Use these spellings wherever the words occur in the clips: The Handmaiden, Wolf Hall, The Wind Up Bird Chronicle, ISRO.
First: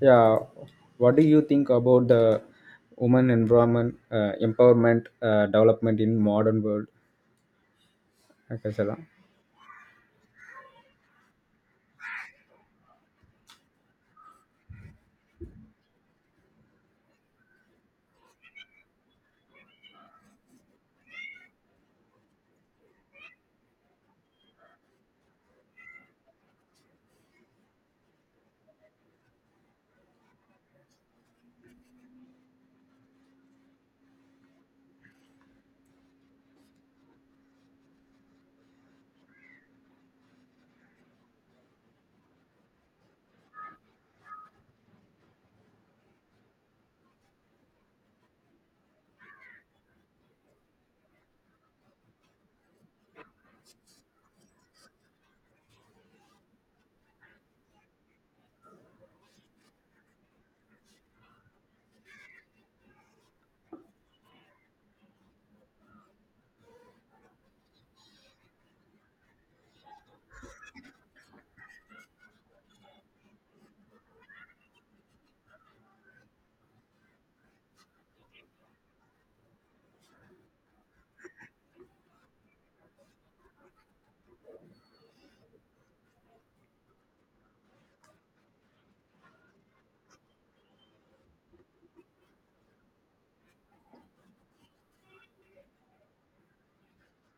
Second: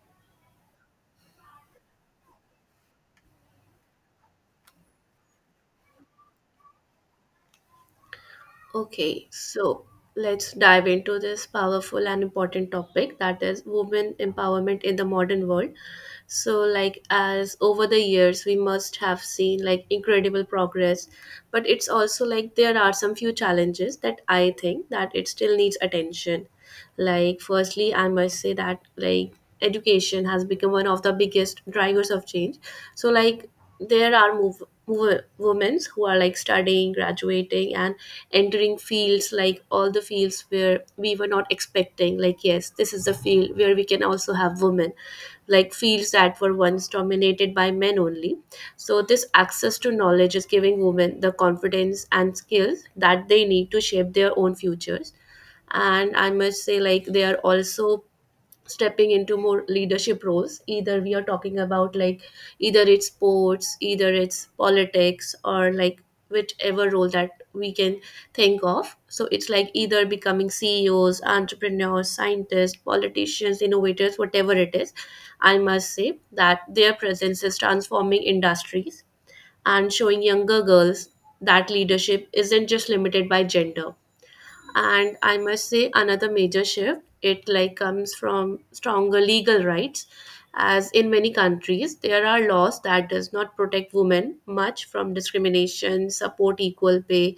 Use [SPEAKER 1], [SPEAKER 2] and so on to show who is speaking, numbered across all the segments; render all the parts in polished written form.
[SPEAKER 1] Yeah, what do you think about the women environment empowerment development in modern world? Okay, Sela.
[SPEAKER 2] Okay, so let's dive into this powerful and important topic that is women empowerment in the modern world. So, like, as over the years, we must have seen like incredible progress, but it's also like there are some few challenges that I think that it still needs attention. Like, firstly, I must say that like education has become one of the biggest drivers of change, so like there are move women who are like studying, graduating, and entering fields, like all the fields where we were not expecting like, yes, this is the field where we can also have women, like fields that were once dominated by men only. So this access to knowledge is giving women the confidence and skills that they need to shape their own futures. And I must say like they are also stepping into more leadership roles. Either we are talking about like either it's sports, either it's politics, or like whichever role that we can think of, so it's like either becoming CEOs, entrepreneurs, scientists, politicians, innovators, whatever it is. I must say that their presence is transforming industries and showing younger girls that leadership isn't just limited by gender. And I must say another major shift it like comes from stronger legal rights, as in many countries there are laws that does not protect women much from discrimination, support equal pay,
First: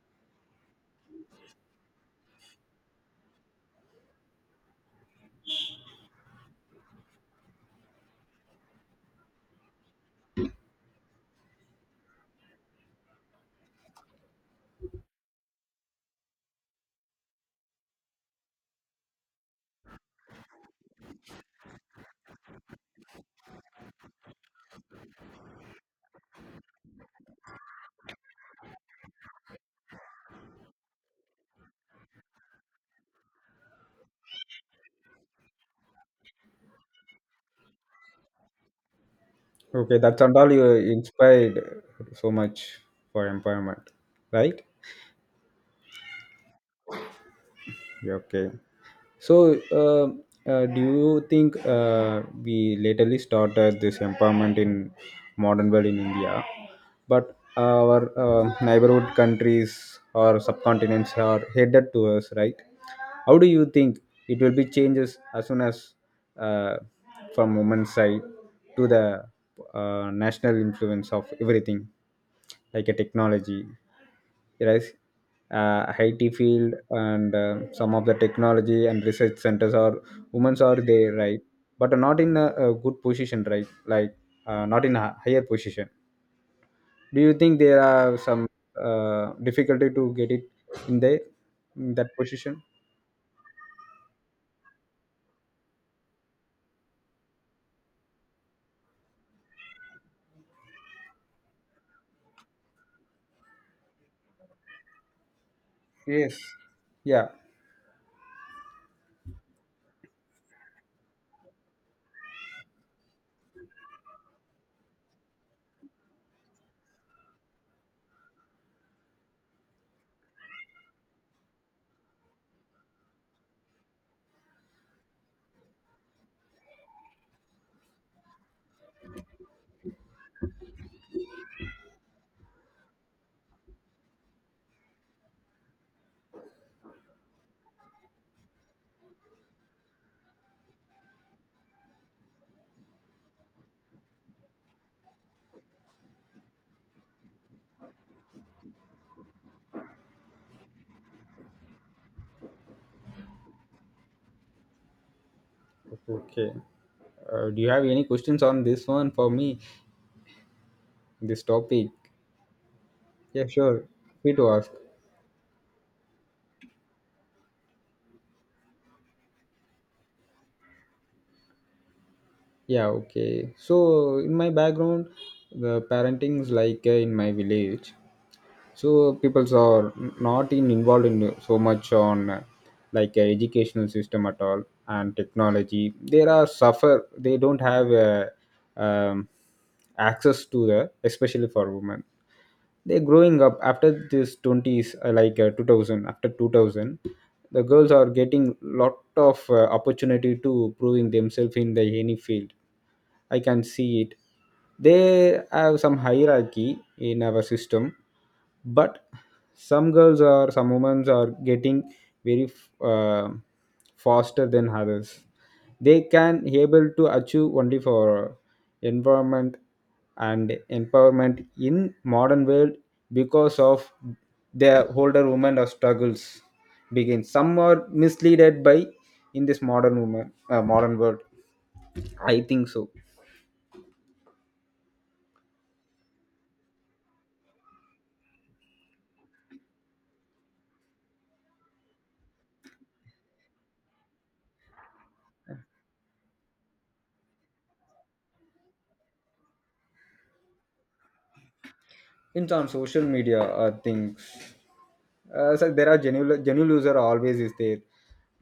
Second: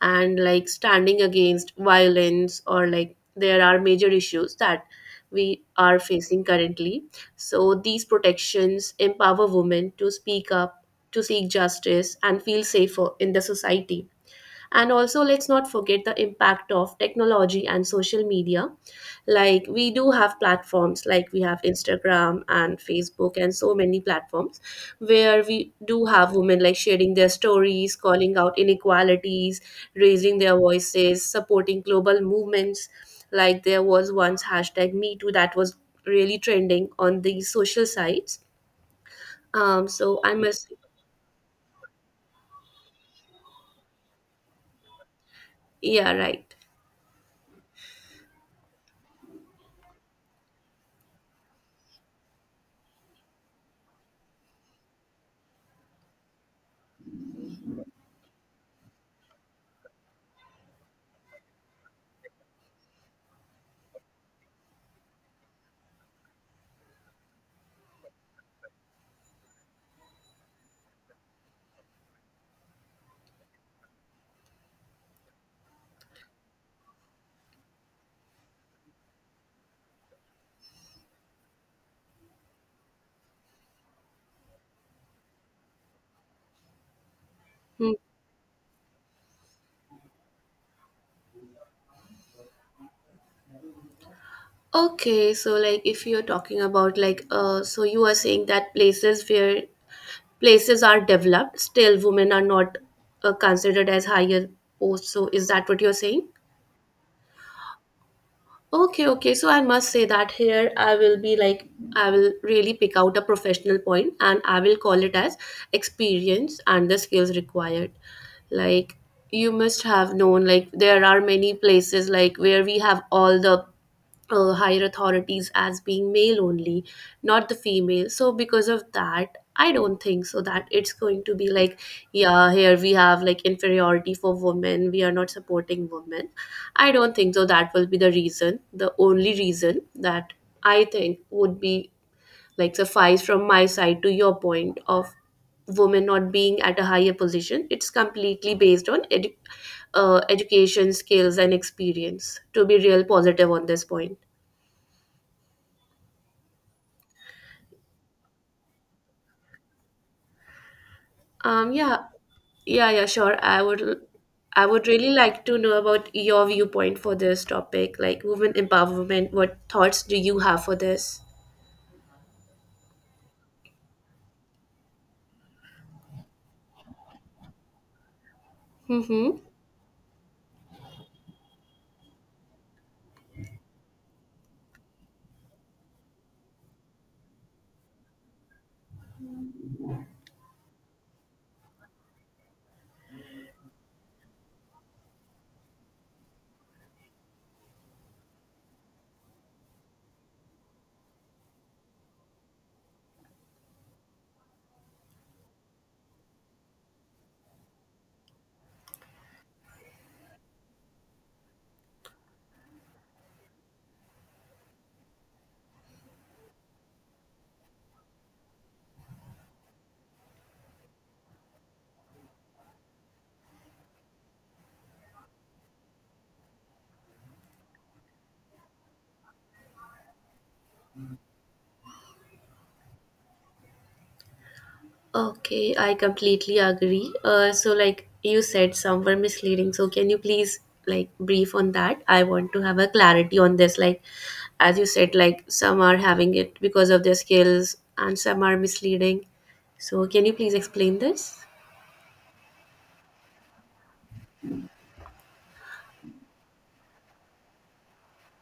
[SPEAKER 2] and like standing against violence, or like there are major issues that we are facing currently. So these protections empower women to speak up, to seek justice, and feel safer in the society. And also, let's not forget the impact of technology and social media. Like, we do have platforms, like we have Instagram and Facebook and so many platforms where we do have women like sharing their stories, calling out inequalities, raising their voices, supporting global movements. Like, there was once hashtag Me Too that was really trending on these social sites. Um,
[SPEAKER 1] Okay,
[SPEAKER 2] so,
[SPEAKER 1] that's
[SPEAKER 2] I
[SPEAKER 1] and all you
[SPEAKER 2] must,
[SPEAKER 1] inspired so much for empowerment, right?
[SPEAKER 2] yeah, right.
[SPEAKER 1] Yeah, okay. So, do you think we lately started this empowerment in modern world in India, but our neighborhood countries or subcontinents are headed to us, right? How do you think it will be changes as soon as uh, from women's side to the national influence of everything? Like a technology, right? Uh, IT field and some of the technology and research centers are women's are there, right? But not in a good position, right? Like not in a higher position. Do you think there
[SPEAKER 2] Hmm.
[SPEAKER 1] are some difficulty to get it in the in that position?
[SPEAKER 2] Okay, so like if you're talking about like so you are saying that places where places are developed, still women are not, considered as higher posts. So is that what you're saying?
[SPEAKER 1] Yes, yeah.
[SPEAKER 2] Okay, okay. So I must say that here I will be like I will really pick out a professional point and I will call it as experience and the skills required. Like you must have known like there are many places like where we have all the higher authorities as being male only, not the female. So because of that, I don't think so that it's going to be like, yeah, here we have like inferiority for women. We are not supporting women. I don't think so. That will be the reason, the only reason that I think would be like suffice from my side to your point of women not being at a higher position. It's completely based on education, skills, and experience. To be real positive on this point.
[SPEAKER 1] Okay, do you have any questions on this one for me, this topic?
[SPEAKER 2] Yeah, yeah, yeah, sure.
[SPEAKER 1] Yeah, sure, free to
[SPEAKER 2] I
[SPEAKER 1] ask.
[SPEAKER 2] would really like to know about your viewpoint for this topic, like women empowerment. What thoughts do you have for this?
[SPEAKER 1] Yeah, okay. So in my background, the parenting is like in my village. So
[SPEAKER 2] Mm-hmm.
[SPEAKER 1] peoples are not in involved in so much on like educational system at all and technology. There are suffer. They don't have um, access to the especially for women. They're growing up after this twenties, like 2000. After 2000, the girls are getting lot of opportunity to proving themselves in the any field, I can see it. They have some hierarchy in our system, but some girls or some women are getting very uh, faster than others. They can able to achieve only for environment and empowerment in modern world because of their older women or struggles begin. Some are misleaded by in this modern woman modern world, I think so.
[SPEAKER 2] Okay, I completely agree. So like you said, some were misleading. So can you please like brief on that? I want to have a clarity on this. Like, as you said, like some are having it because of their skills, and some are misleading. So can you please explain this?
[SPEAKER 1] In on social media things, so there are genuine user always is there,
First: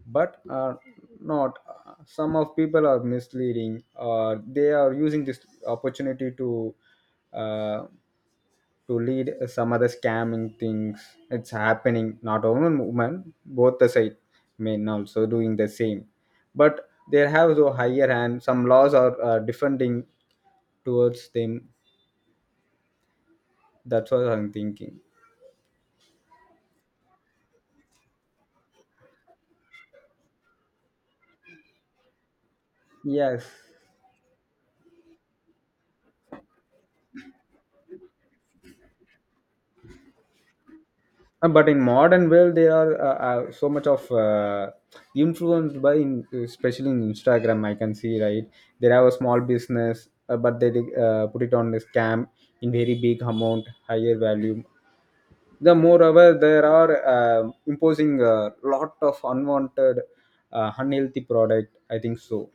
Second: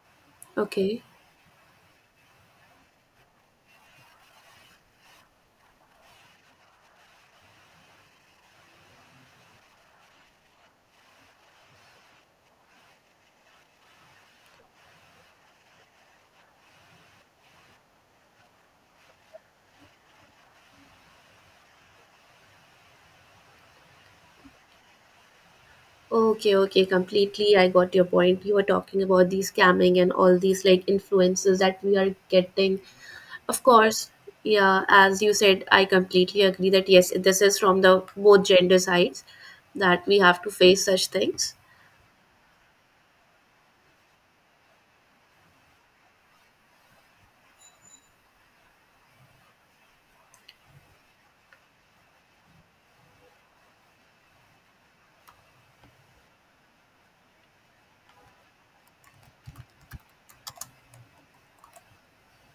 [SPEAKER 1] but
[SPEAKER 2] Okay.
[SPEAKER 1] not some of people are misleading or they are using this opportunity uh, to lead some other scamming things. It's happening not only in women, both the side, men also doing the same, but they have the higher hand. Some laws are defending towards them, that's what I'm thinking.
[SPEAKER 2] Okay, okay, completely. I got your point. You were talking about the scamming and all these like influences that we are getting.
[SPEAKER 1] Yes.
[SPEAKER 2] Of course, yeah, as you said, I completely agree that yes, this is from the both gender sides that we have to face such things.
[SPEAKER 1] But in modern world, there are so much of influenced by, in, especially in Instagram, I can see, right. They have a small business, but they put it on the scam in very big amount, higher value. The moreover, there are imposing a lot of unwanted, unhealthy product, I think so.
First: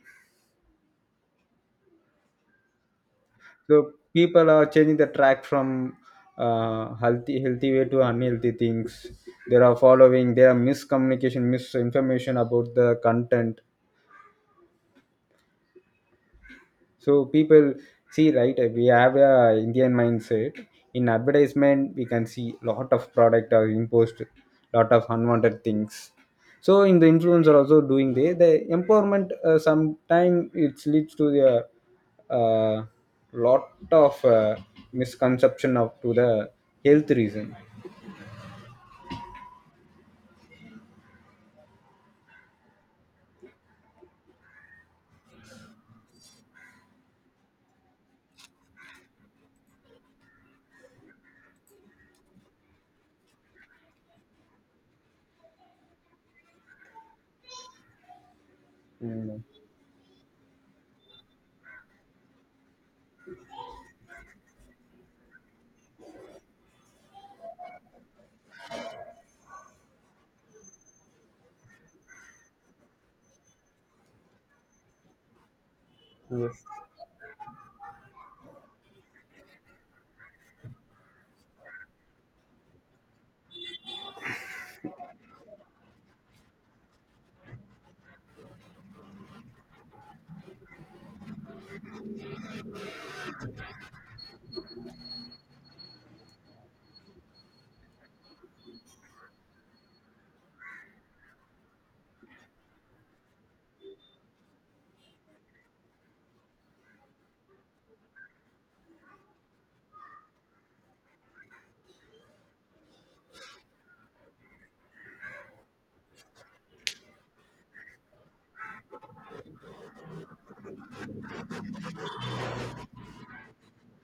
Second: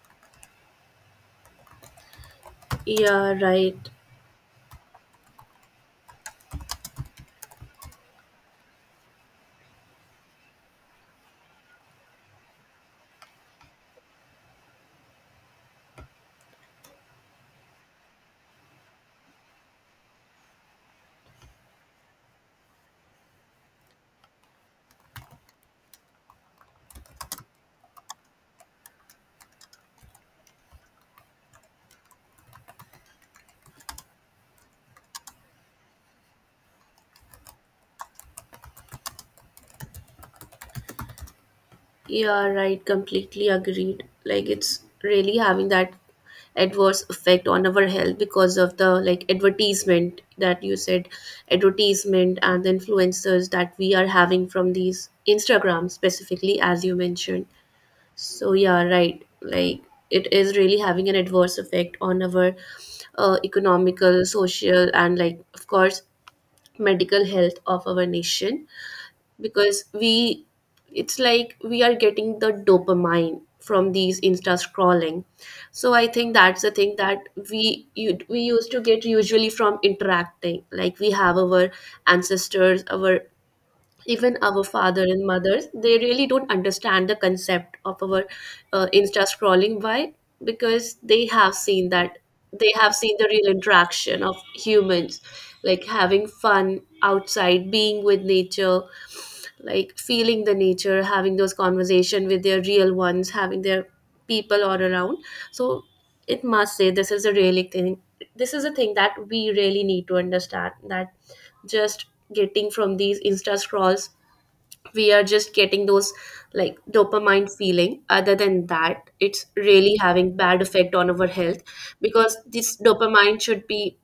[SPEAKER 2] Yeah, right.
[SPEAKER 1] So people are changing the track from healthy way to unhealthy things they are following. There are miscommunication, misinformation about the content. So people see, right. We have a Indian mindset. In advertisement, we can see lot of product are imposed, lot of unwanted things. So in the influencer also doing the empowerment. Sometime it leads to the uh, lot of misconception of to the health reason.
[SPEAKER 2] Yeah, right. Completely agreed. Like it's really having that adverse effect on our health because of the like advertisement that you said, advertisement and the influencers that we are having from these Instagram specifically, as you mentioned. So yeah, right,
[SPEAKER 1] Mm.
[SPEAKER 2] like it is really having an adverse effect on our economical, social, and like of course medical health of our nation, because we, it's like we are getting the dopamine from these insta scrolling. So I think that's
[SPEAKER 1] Yes.
[SPEAKER 2] the thing that we used to get usually from interacting. Like we have our ancestors, our even our father and mothers, they really don't understand the concept of our insta scrolling. Why? Because they have seen the real interaction of humans, like having fun outside, being with nature, like feeling the nature, having those conversation with their real ones, having their people all around. So it must say this is a really thing, this is a thing that we really need to understand, that just getting from these insta scrolls, we are just getting those like dopamine feeling. Other than that, it's really having bad effect on our health, because this dopamine should be,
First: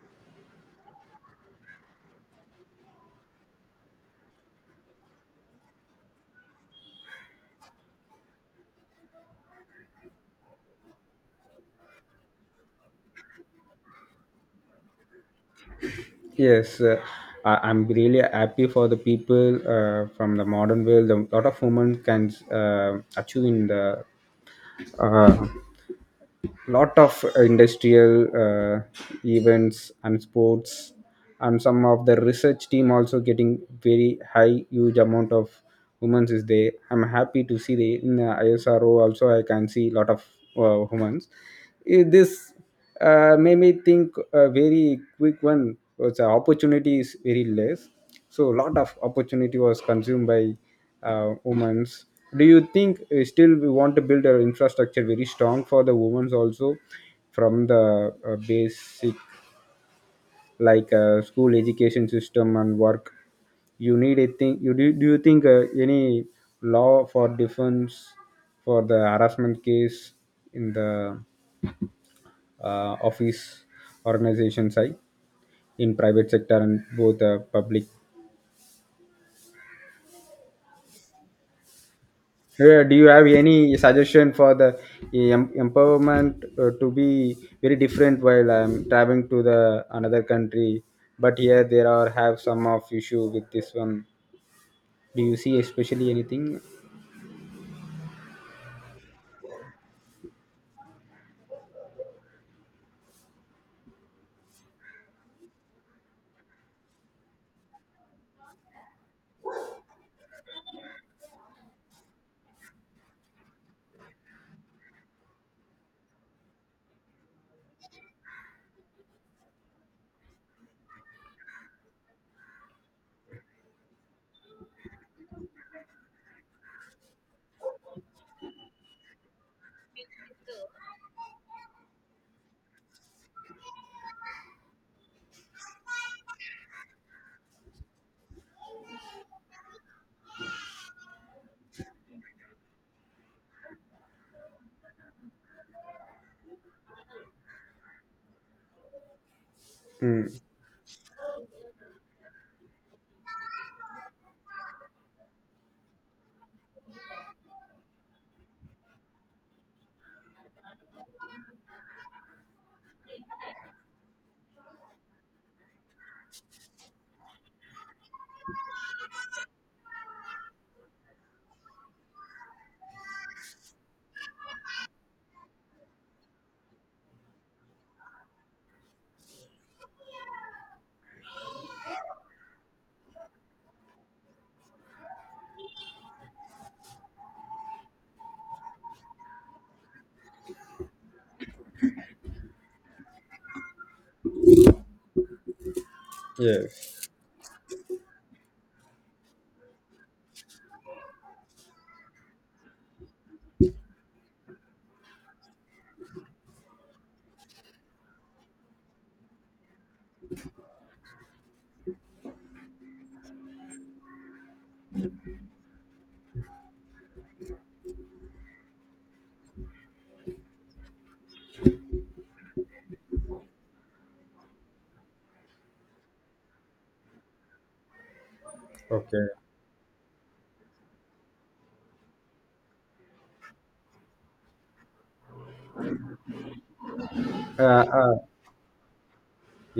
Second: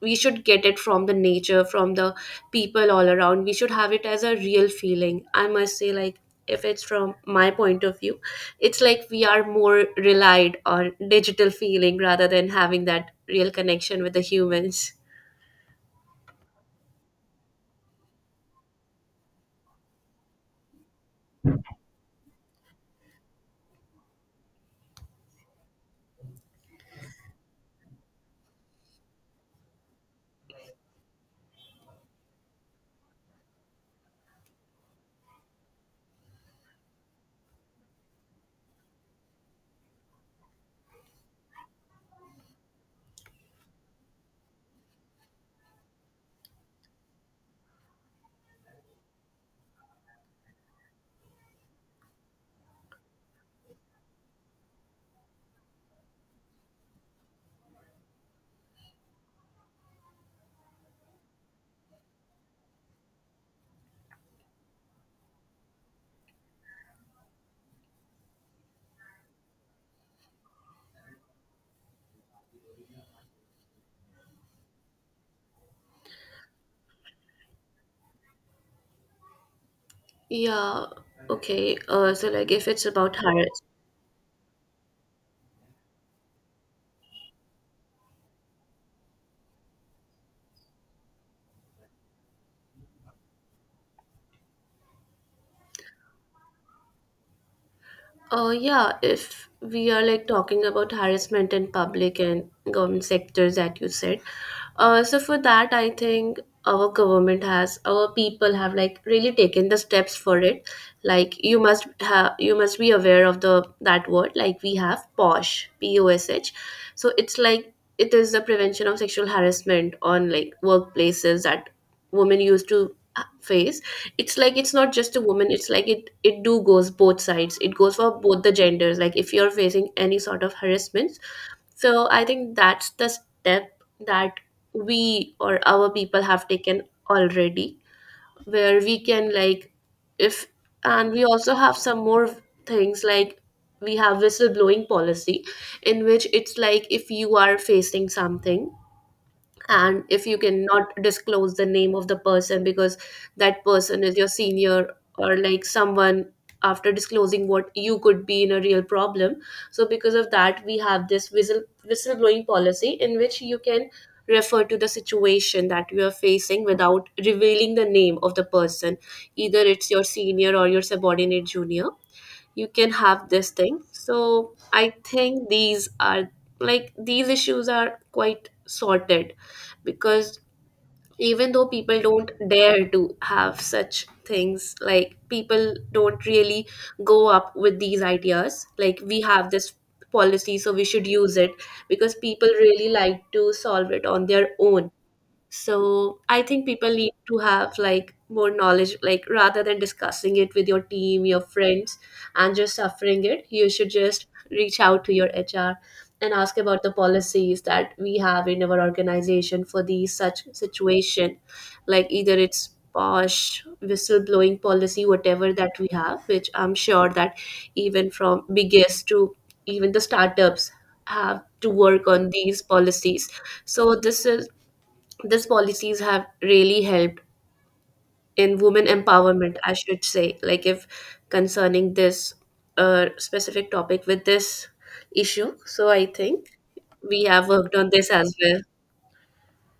[SPEAKER 2] we should get it from the nature, from the people all around. We should have it as a real feeling. I must say, like, if it's from my point of view, it's like we are more relied on digital feeling rather than having that real connection with the humans.
[SPEAKER 1] Yes, I'm really happy for the people from the modern world. A lot of women can achieve in the uh, lot of industrial events and sports, and some of the research team also getting very high, huge amount of women is there. I'm happy to see the in the ISRO also. I can see lot of women. This made me think a very quick one was opportunity is very less, so a lot of opportunity was consumed by women. Do you think still we want to build our infrastructure very strong for the women also from the basic, like school education system and work? You need a thing, you do you think any law for defense for the harassment case in the office organizations, side, in private sector and both public.
[SPEAKER 2] Yeah, okay, so like if it's
[SPEAKER 1] Do you
[SPEAKER 2] about
[SPEAKER 1] have
[SPEAKER 2] har-.
[SPEAKER 1] any suggestion for the empowerment to be very different while I'm traveling to the another country, but here there are have some of issue with this one? Do you see especially anything?
[SPEAKER 2] Yeah, if we are like talking about harassment in public and government sectors that you said, so for that, I think our government has, our people have like really taken the steps for it. Like you must have, you must be aware of the that word. Like we have POSH, P O S H. So it's like it is the prevention of sexual harassment on like workplaces that women used to face. It's like it's not just a woman, it's like it do goes both sides, it goes for both the genders. Like if you're facing any sort of harassments, so I think that's the step that we or our people have taken already, where we can like if, and we also have some more things like we have whistleblowing policy, in which it's like if you are facing something and if
[SPEAKER 1] Hmm.
[SPEAKER 2] you cannot disclose the name of the person because that person is your senior or like someone, after disclosing what you could be in a real problem, so because of that we have this whistleblowing policy in which you can refer to the situation that you are facing without revealing the name of the person, either it's your senior or your subordinate junior. You can have this thing. So I think these are, like these issues are quite sorted, because even though people don't dare to have such things, like people don't really go up with these ideas. Like we have this policy, so we should use it, because people really like to solve it on their own. So I think people
[SPEAKER 1] Yes.
[SPEAKER 2] need to have like more knowledge, like rather than discussing it with your team, your friends, and just suffering it, you should just reach out to your HR and ask about the policies that we have in our organization for these such situation. Like either it's posh whistleblowing policy, whatever that we have, which I'm sure that even from biggest to even the startups have to work on these policies. So this is, these policies have really helped in women
[SPEAKER 1] Okay.
[SPEAKER 2] empowerment, I should say, like if concerning this specific topic with this issue, so I think we have worked
[SPEAKER 1] uh,
[SPEAKER 2] on this
[SPEAKER 1] uh,
[SPEAKER 2] as well.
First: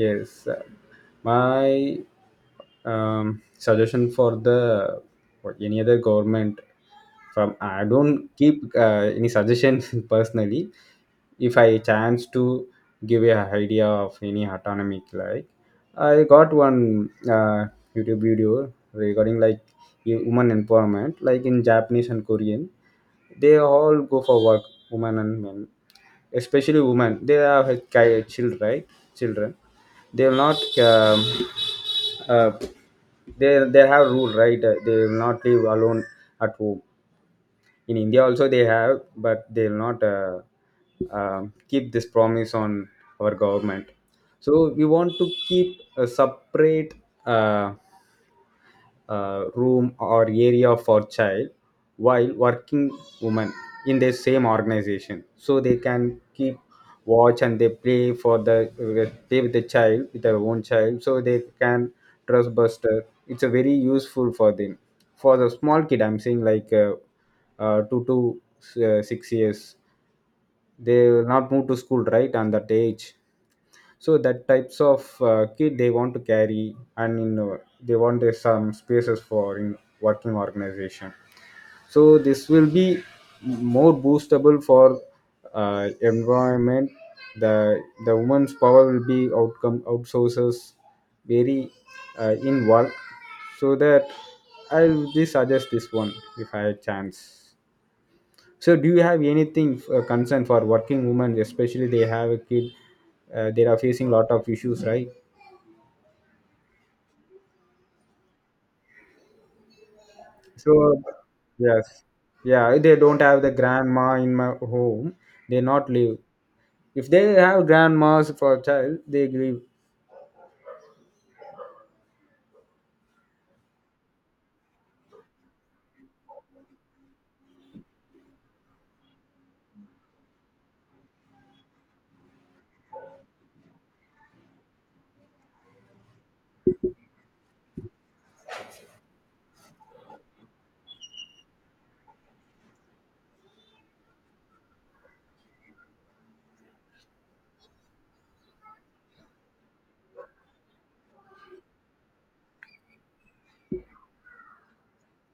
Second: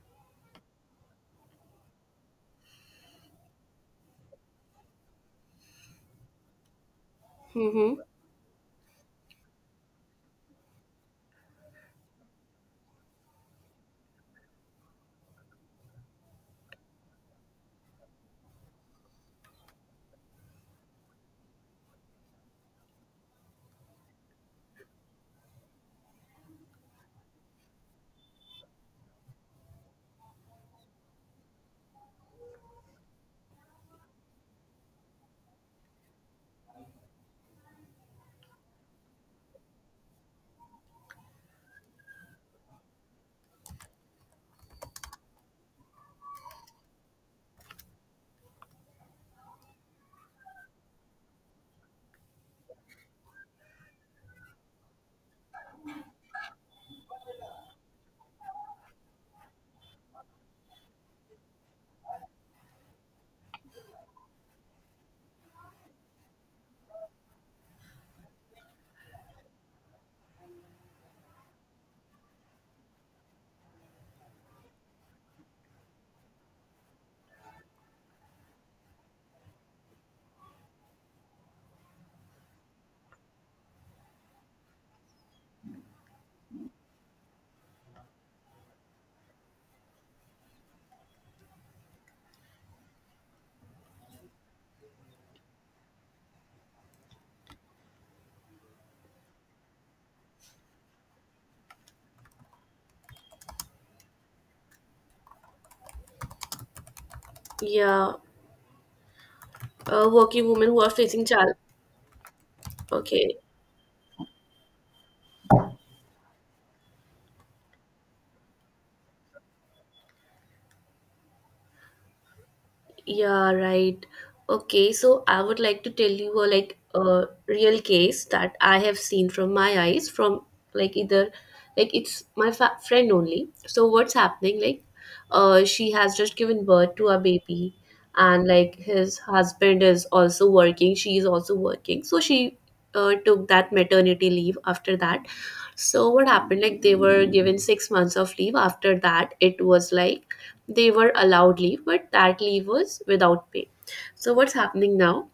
[SPEAKER 1] yes. Uh, my suggestion for the for any other government, from I
[SPEAKER 2] Mm-hmm.
[SPEAKER 1] don't keep any suggestion personally. If I chance to give a idea of any autonomy, like I got one YouTube video regarding like a woman empowerment, like in Japanese and Korean, they all go for work, women and men. Especially women, they have a children, right? Children, they will not um, uh, they have rule, right? They will not live alone at home. In India also they have, but they will not keep this promise on our government. So we want to keep a separate uh, room or area for child while working women in the same organization, so they can keep watch and they play for the play with the child with their own child, so they can trust buster. It's a very useful for them for the small kid. I'm saying like 2 to 6 years, they will not move to school right on that age. So that types of kid they want to carry, and you know, they want their some spaces for in working organization. So this will be more boostable for environment. The woman's power will be outcome outsources very in work. So that I'll be suggest this one if I had chance. So, do you have anything concern for working women, especially they have a kid, they are facing lot of issues, right?
[SPEAKER 2] Yeah, working women who are
[SPEAKER 1] So,
[SPEAKER 2] facing child.
[SPEAKER 1] yes, yeah, they don't
[SPEAKER 2] Okay.
[SPEAKER 1] have the grandma in my home, they not live. If they have grandmas for child, they live.
[SPEAKER 2] Yeah, right. Okay, so I would like to tell you a like a real case that I have seen from my eyes from like either like it's my friend only. So what's happening like she has just given birth to a baby, and like his husband is also working, she is also working. So she took that maternity leave after that. So what happened, like they were given six months of leave. After that it was like they were allowed leave, but that leave was without pay. So what's happening now?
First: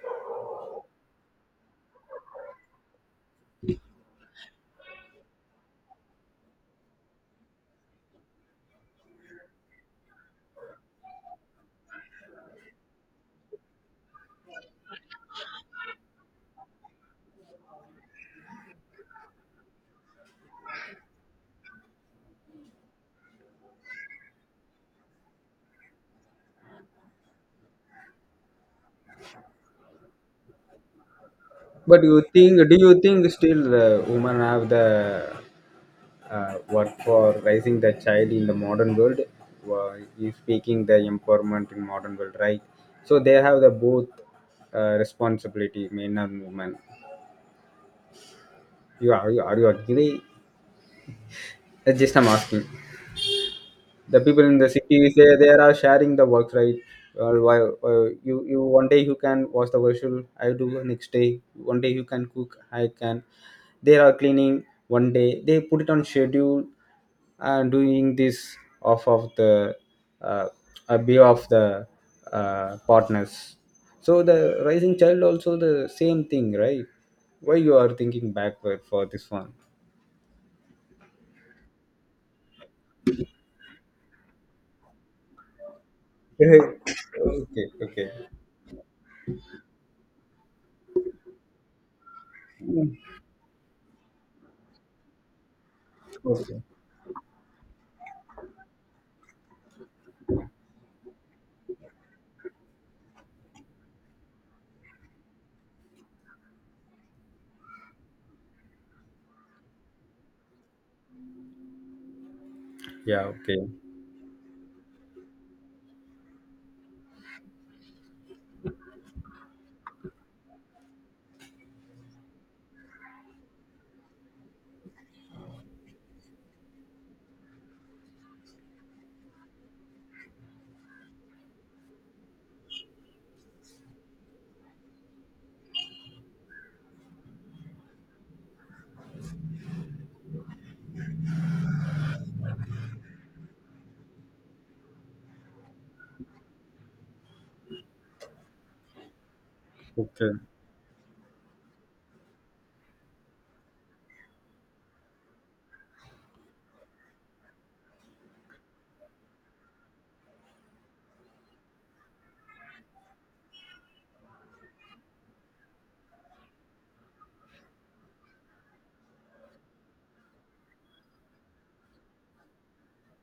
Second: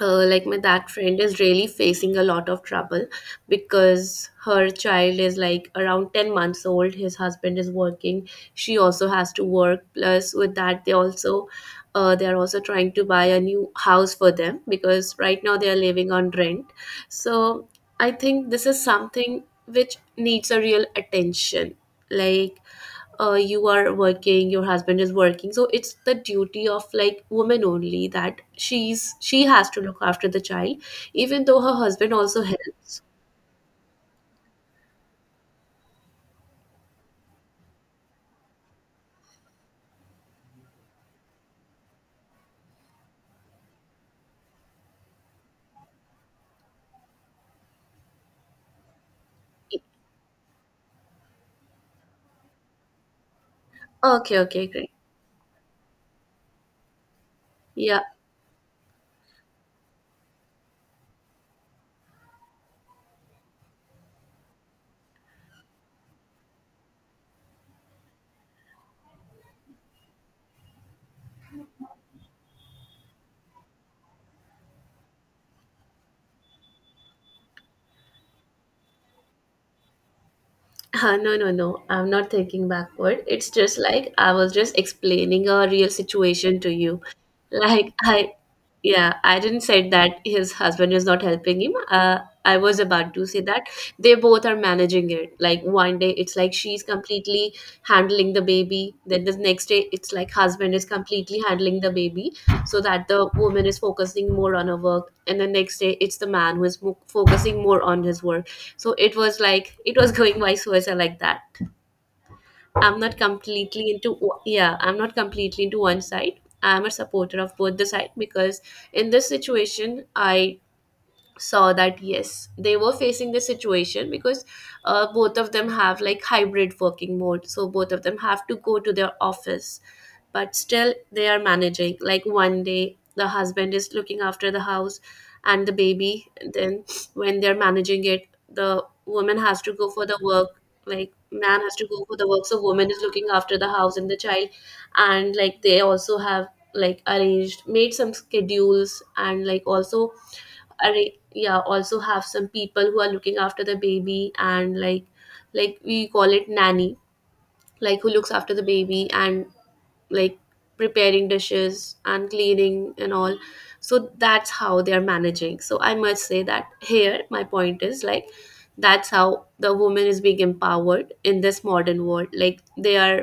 [SPEAKER 2] Like my that friend is really facing a lot of trouble, because her child is like around ten months old, his husband is working, she also has to work, plus with that they also, they are also trying to buy a new house for them, because right now they are living on rent. So I think this is something which needs a real attention. Like, you are working, your husband is working, so it's the duty of like woman only that she has to look after the child, even though her
[SPEAKER 1] But
[SPEAKER 2] husband
[SPEAKER 1] you
[SPEAKER 2] also
[SPEAKER 1] think? Do you
[SPEAKER 2] helps.
[SPEAKER 1] think still women have the work for raising the child in the modern world? Well, you speaking the empowerment in modern world, right? So they have the both responsibility, men and women. You are you agree? Just I'm asking. The
[SPEAKER 2] Okay,
[SPEAKER 1] people in
[SPEAKER 2] okay,
[SPEAKER 1] the
[SPEAKER 2] great.
[SPEAKER 1] city say they are sharing the work, right? Well, why,
[SPEAKER 2] Yeah.
[SPEAKER 1] you one day you can wash the vessel, I do next day, one day you can cook, I can, they are cleaning, one day they put it on schedule, and doing this off of the uh, a view of the partners. So the rising child also the same thing, right? Why you are thinking backward for this one?
[SPEAKER 2] No, no, no. I'm not thinking backward. It's just like I was just explaining a real situation
[SPEAKER 1] Okay,
[SPEAKER 2] to you.
[SPEAKER 1] okay,
[SPEAKER 2] Like
[SPEAKER 1] okay.
[SPEAKER 2] I, yeah, I didn't say that his husband is not helping him. I was about to say that they both are managing it. Like 1 day it's like she's completely handling the baby. Then the next day it's like husband is completely handling the baby so that the woman is focusing more on her work. And the next day it's the man who focusing more on his work so it was going vice versa like that. I'm not
[SPEAKER 1] Yeah, okay.
[SPEAKER 2] completely yeah, I'm not completely into one side. I'm a supporter of both the side, because in this situation I saw that yes, they were facing this situation because both of them have like hybrid working mode, so both of them have to go to their office, but still they are managing. Like 1 day the husband is looking after the house and the baby, and then when they're managing it the woman has to go for the work, like man has to go for the work, so woman is looking after the house and the child. And like they also have like arranged made some schedules, and like also
[SPEAKER 1] Okay.
[SPEAKER 2] yeah, also have some people who are looking after the baby, and like we call it nanny, like who looks after the baby and like preparing dishes and cleaning and all. So that's how they are managing. So I must say that here my point is like that's how the woman is being empowered in this modern world. Like they are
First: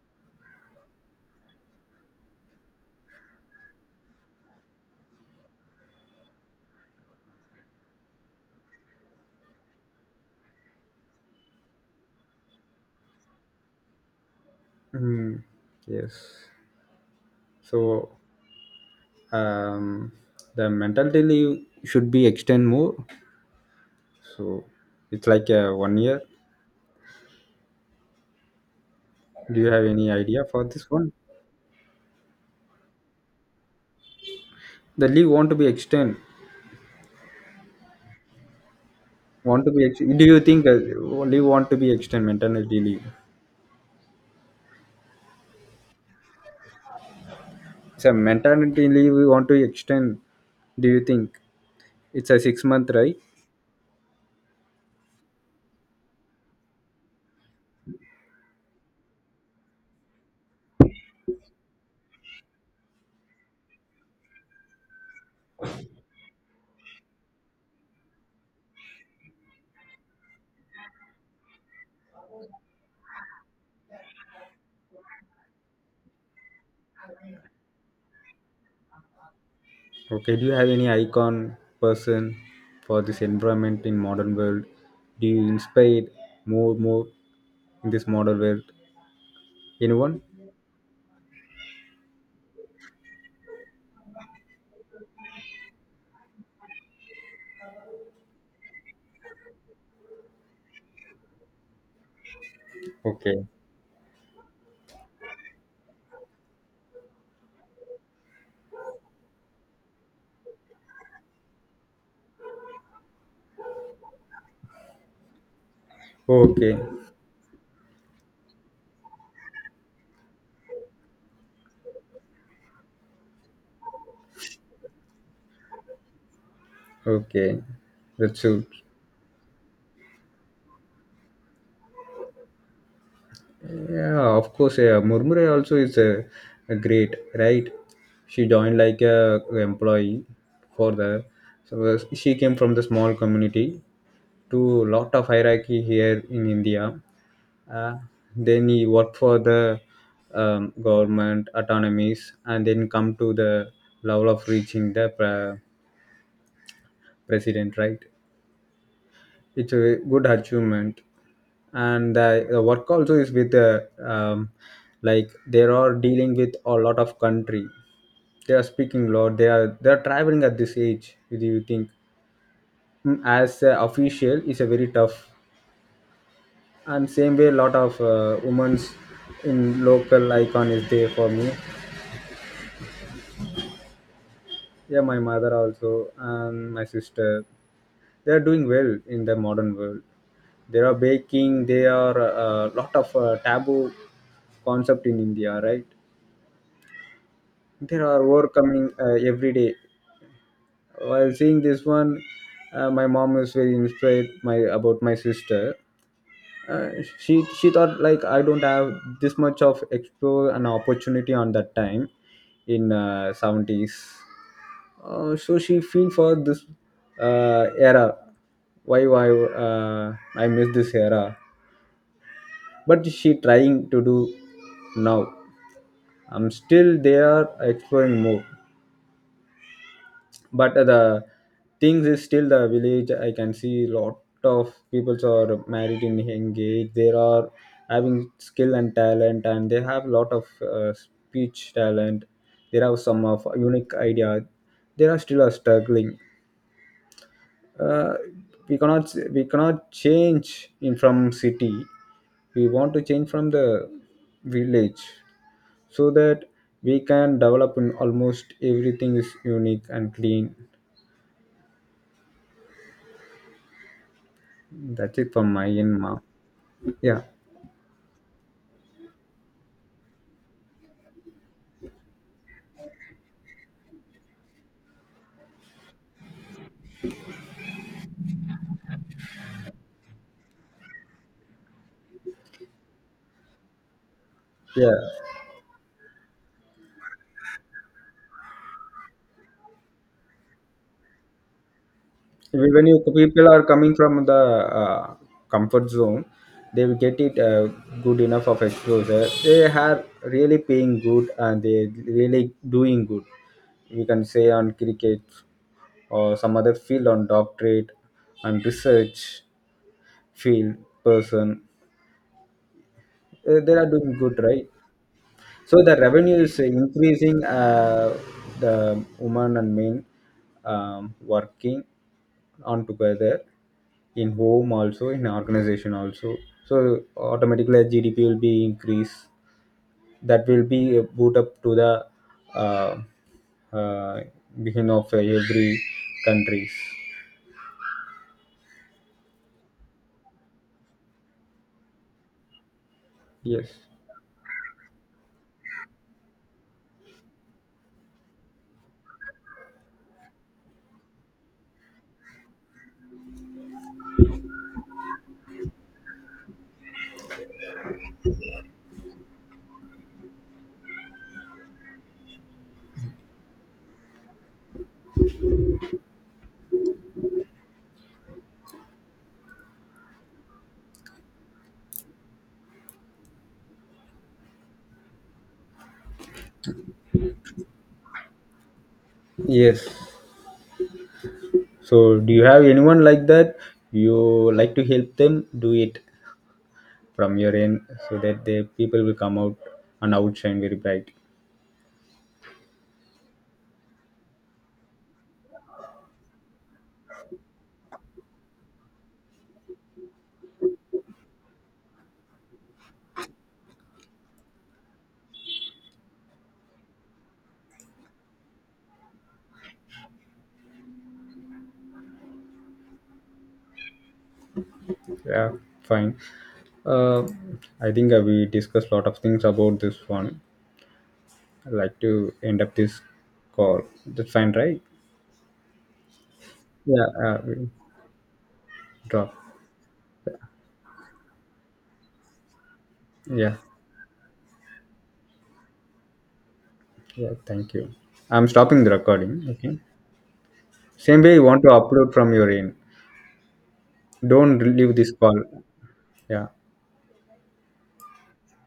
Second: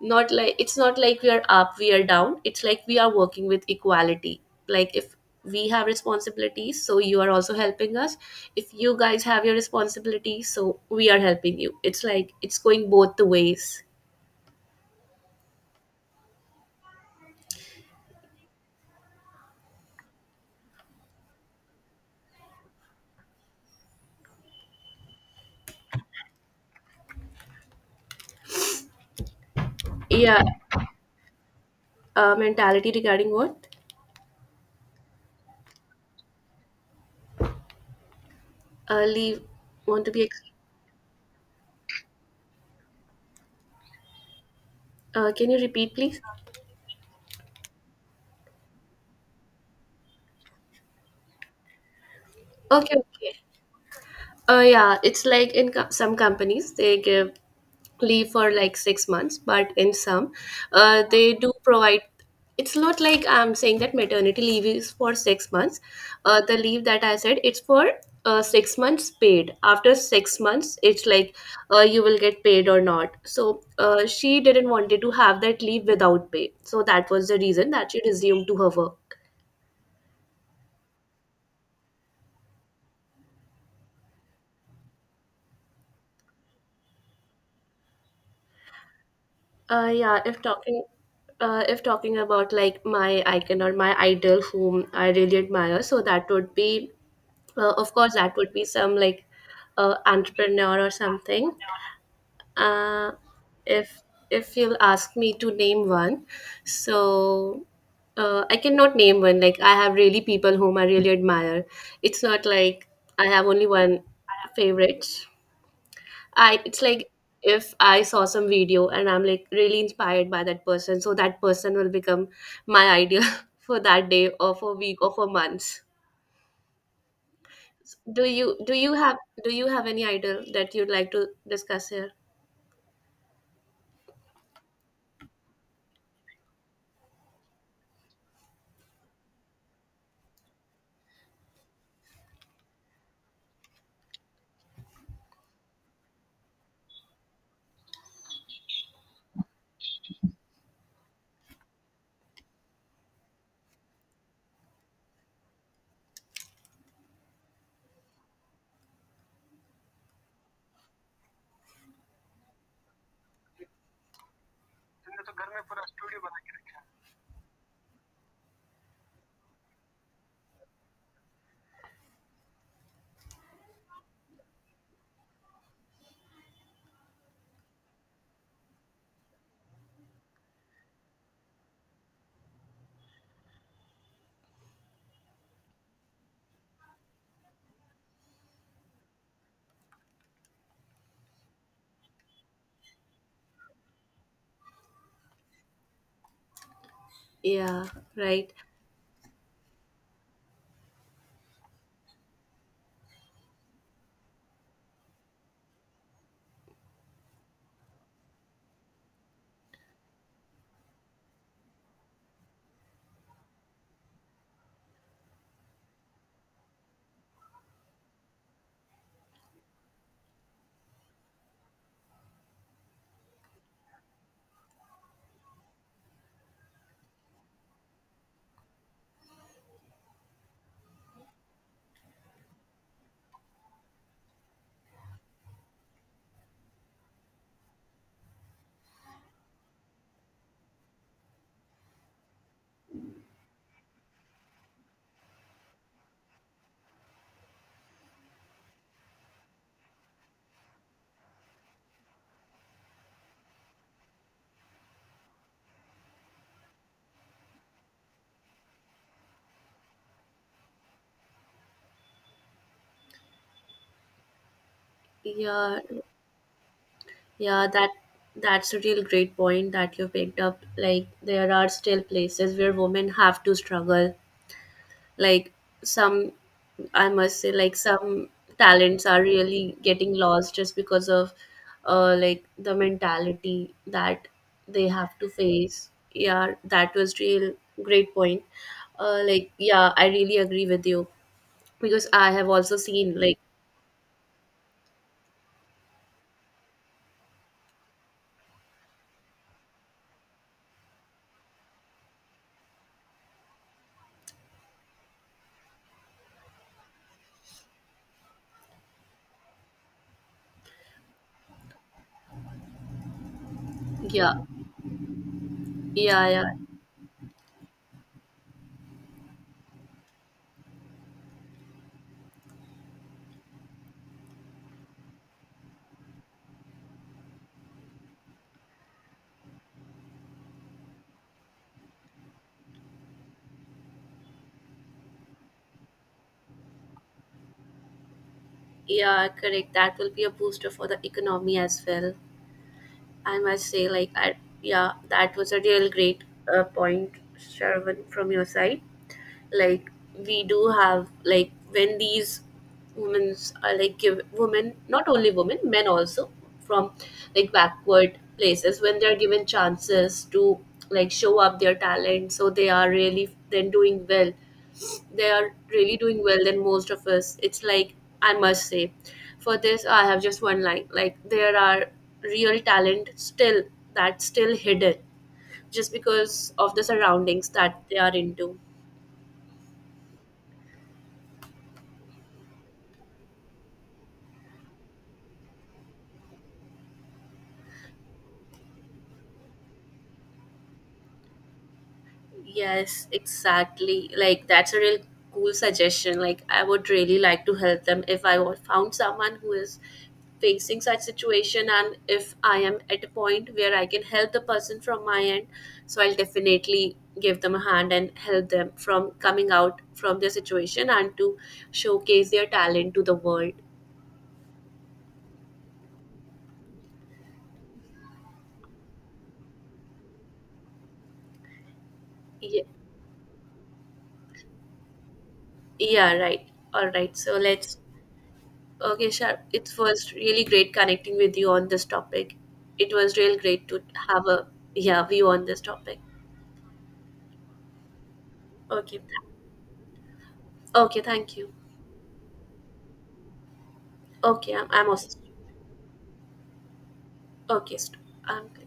[SPEAKER 2] not like, it's not like we are up, we are down, it's like we are working with equality. Like if we have responsibilities so you are also helping us, if you guys have your responsibilities so we are helping you. It's like it's going both the ways.
[SPEAKER 1] Mm, yes. So um, the mentality leave should be extend more. So it's like a 1 year. Do you have any
[SPEAKER 2] Yeah.
[SPEAKER 1] idea for this one?
[SPEAKER 2] Mentality regarding what?
[SPEAKER 1] The leave want to be extend.
[SPEAKER 2] Leave.
[SPEAKER 1] Want to be?
[SPEAKER 2] Want to be?
[SPEAKER 1] Do you
[SPEAKER 2] Ex-
[SPEAKER 1] think leave want to be extend maternity leave?
[SPEAKER 2] can you repeat, please?
[SPEAKER 1] So maternity leave we want to extend. Do you think it's a 6 month,
[SPEAKER 2] Okay,
[SPEAKER 1] right?
[SPEAKER 2] okay. Yeah, it's like in some companies they give leave for like 6 months, but in some, they do provide. It's not like I'm saying that maternity leave is for 6 months. The leave that I said it's for 6 months paid. After 6 months, it's like you will get paid or not. So she didn't wanted to have that leave without pay. So that was the reason that she resumed to her work.
[SPEAKER 1] Okay, do you have any icon person for this environment in modern world? Do you inspire more in this modern world?
[SPEAKER 2] Uh, yeah,
[SPEAKER 1] Anyone?
[SPEAKER 2] if talking, if talking about like my icon or my idol whom I really admire, so that would be, of course, that would be some like, entrepreneur or something. Uh,
[SPEAKER 1] Okay.
[SPEAKER 2] if you'll ask me to name one, so. I cannot name one. Like I have really people whom I really admire. It's not like I have only one favorite. I,
[SPEAKER 1] Okay.
[SPEAKER 2] it's like if I saw some video and I'm like really inspired by that person, so that person will become my idol for that day or for week or for months.
[SPEAKER 1] Okay.
[SPEAKER 2] Do
[SPEAKER 1] That's
[SPEAKER 2] you
[SPEAKER 1] it.
[SPEAKER 2] do you have do you have any idol that you'd like to discuss here?
[SPEAKER 1] Yeah, of course. Yeah. Murmure also is a great, right? She joined like a employee for the. So she came from the small community to lot of hierarchy here in India. Uh, then he work for the government autonomies, and then come to the level of reaching the president, right? It's a good achievement. And the work also is with the like they are dealing with a lot of country, they are speaking lot, they are traveling at this age. Do you think, mm, as a official is a very tough, and same way lot of women's in local icon is there for me. Yeah, my mother also and my sister. They are doing well in the modern world. They are baking. They are a lot of taboo concept in India, right?
[SPEAKER 2] Yeah,
[SPEAKER 1] They are
[SPEAKER 2] right.
[SPEAKER 1] overcoming every day. While seeing this one, my mom is very inspired my about my sister. Uh, she thought like I don't have this much of explore an opportunity on that time, in 70s, so she feel for this era. Why I miss this era, but she trying to do now. I'm still there exploring more, but the things is still the village. I can see lot of peoples are married in engaged, they are having skill and talent, and they have lot of speech talent. They have some of unique idea, they are still are struggling. Uh, we cannot change in from city, we want to change from the village, so that we can develop in almost everything is unique and clean. That's it from my
[SPEAKER 2] Yeah,
[SPEAKER 1] end, ma. Yeah,
[SPEAKER 2] yeah, that that's a real great point that you picked up. Like there are still places where women have to struggle, like some, I must say, like some talents are really getting lost just because of like the mentality that they
[SPEAKER 1] yeah.
[SPEAKER 2] have to face. Yeah, that was real great point. Like yeah, I really agree with you because I have
[SPEAKER 1] Even
[SPEAKER 2] also
[SPEAKER 1] when you
[SPEAKER 2] seen like.
[SPEAKER 1] people are coming from the uh, comfort zone, they will get it good enough of exposure. They are really paying good and they really doing good. We can say on cricket or some other field, on doctorate and research field person. They are doing
[SPEAKER 2] Yeah,
[SPEAKER 1] good, right? So the
[SPEAKER 2] yeah,
[SPEAKER 1] revenue
[SPEAKER 2] yeah,
[SPEAKER 1] is increasing. The woman and men working on together in home also, in organization also. So automatically GDP will be increased. That will be boot up to the uh, uh, beginning of every countries.
[SPEAKER 2] yeah, correct, that will be a booster for the economy as well. I must
[SPEAKER 1] Yes.
[SPEAKER 2] say, like I, yeah, that was a real great point. Shravan, from your side, like we do have like when these women are like, give women not only women men also from like backward places when they're given chances to like show up their talent, so they are really then doing well, they are really doing well than most of us. It's like I must say, for this I have just one line. Like there are real talent still, that's still hidden just because of the surroundings that they are into.
[SPEAKER 1] Yes. So do you have anyone like that you like to help them do it from your end, so that the people will come out and outshine very bright?
[SPEAKER 2] Yes, exactly. Like that's a real cool suggestion. Like I would really like to help them if I found someone who is facing such situation, and if I am at a point where I can help the person from my end, so I'll definitely give them a hand and help them from coming out from their situation and to showcase their talent to the world.
[SPEAKER 1] Yeah, fine. uh, I think we discussed a lot of things about this one. I'd like to end
[SPEAKER 2] Yeah,
[SPEAKER 1] up this call, that's fine, right?
[SPEAKER 2] yeah, right. All
[SPEAKER 1] yeah
[SPEAKER 2] right. So
[SPEAKER 1] uh, we
[SPEAKER 2] let's Okay,
[SPEAKER 1] drop.
[SPEAKER 2] sure. It was really great connecting with you on this topic. It was real
[SPEAKER 1] Yeah.
[SPEAKER 2] great to have a yeah view on this topic.
[SPEAKER 1] Yeah, thank you. I'm stopping the
[SPEAKER 2] Okay,
[SPEAKER 1] recording, okay.
[SPEAKER 2] okay,
[SPEAKER 1] Same way
[SPEAKER 2] thank
[SPEAKER 1] you
[SPEAKER 2] you.
[SPEAKER 1] want to upload from your end,
[SPEAKER 2] Okay,
[SPEAKER 1] don't
[SPEAKER 2] I'm, I'm
[SPEAKER 1] leave this
[SPEAKER 2] also
[SPEAKER 1] call. Yeah.
[SPEAKER 2] okay. I'm good.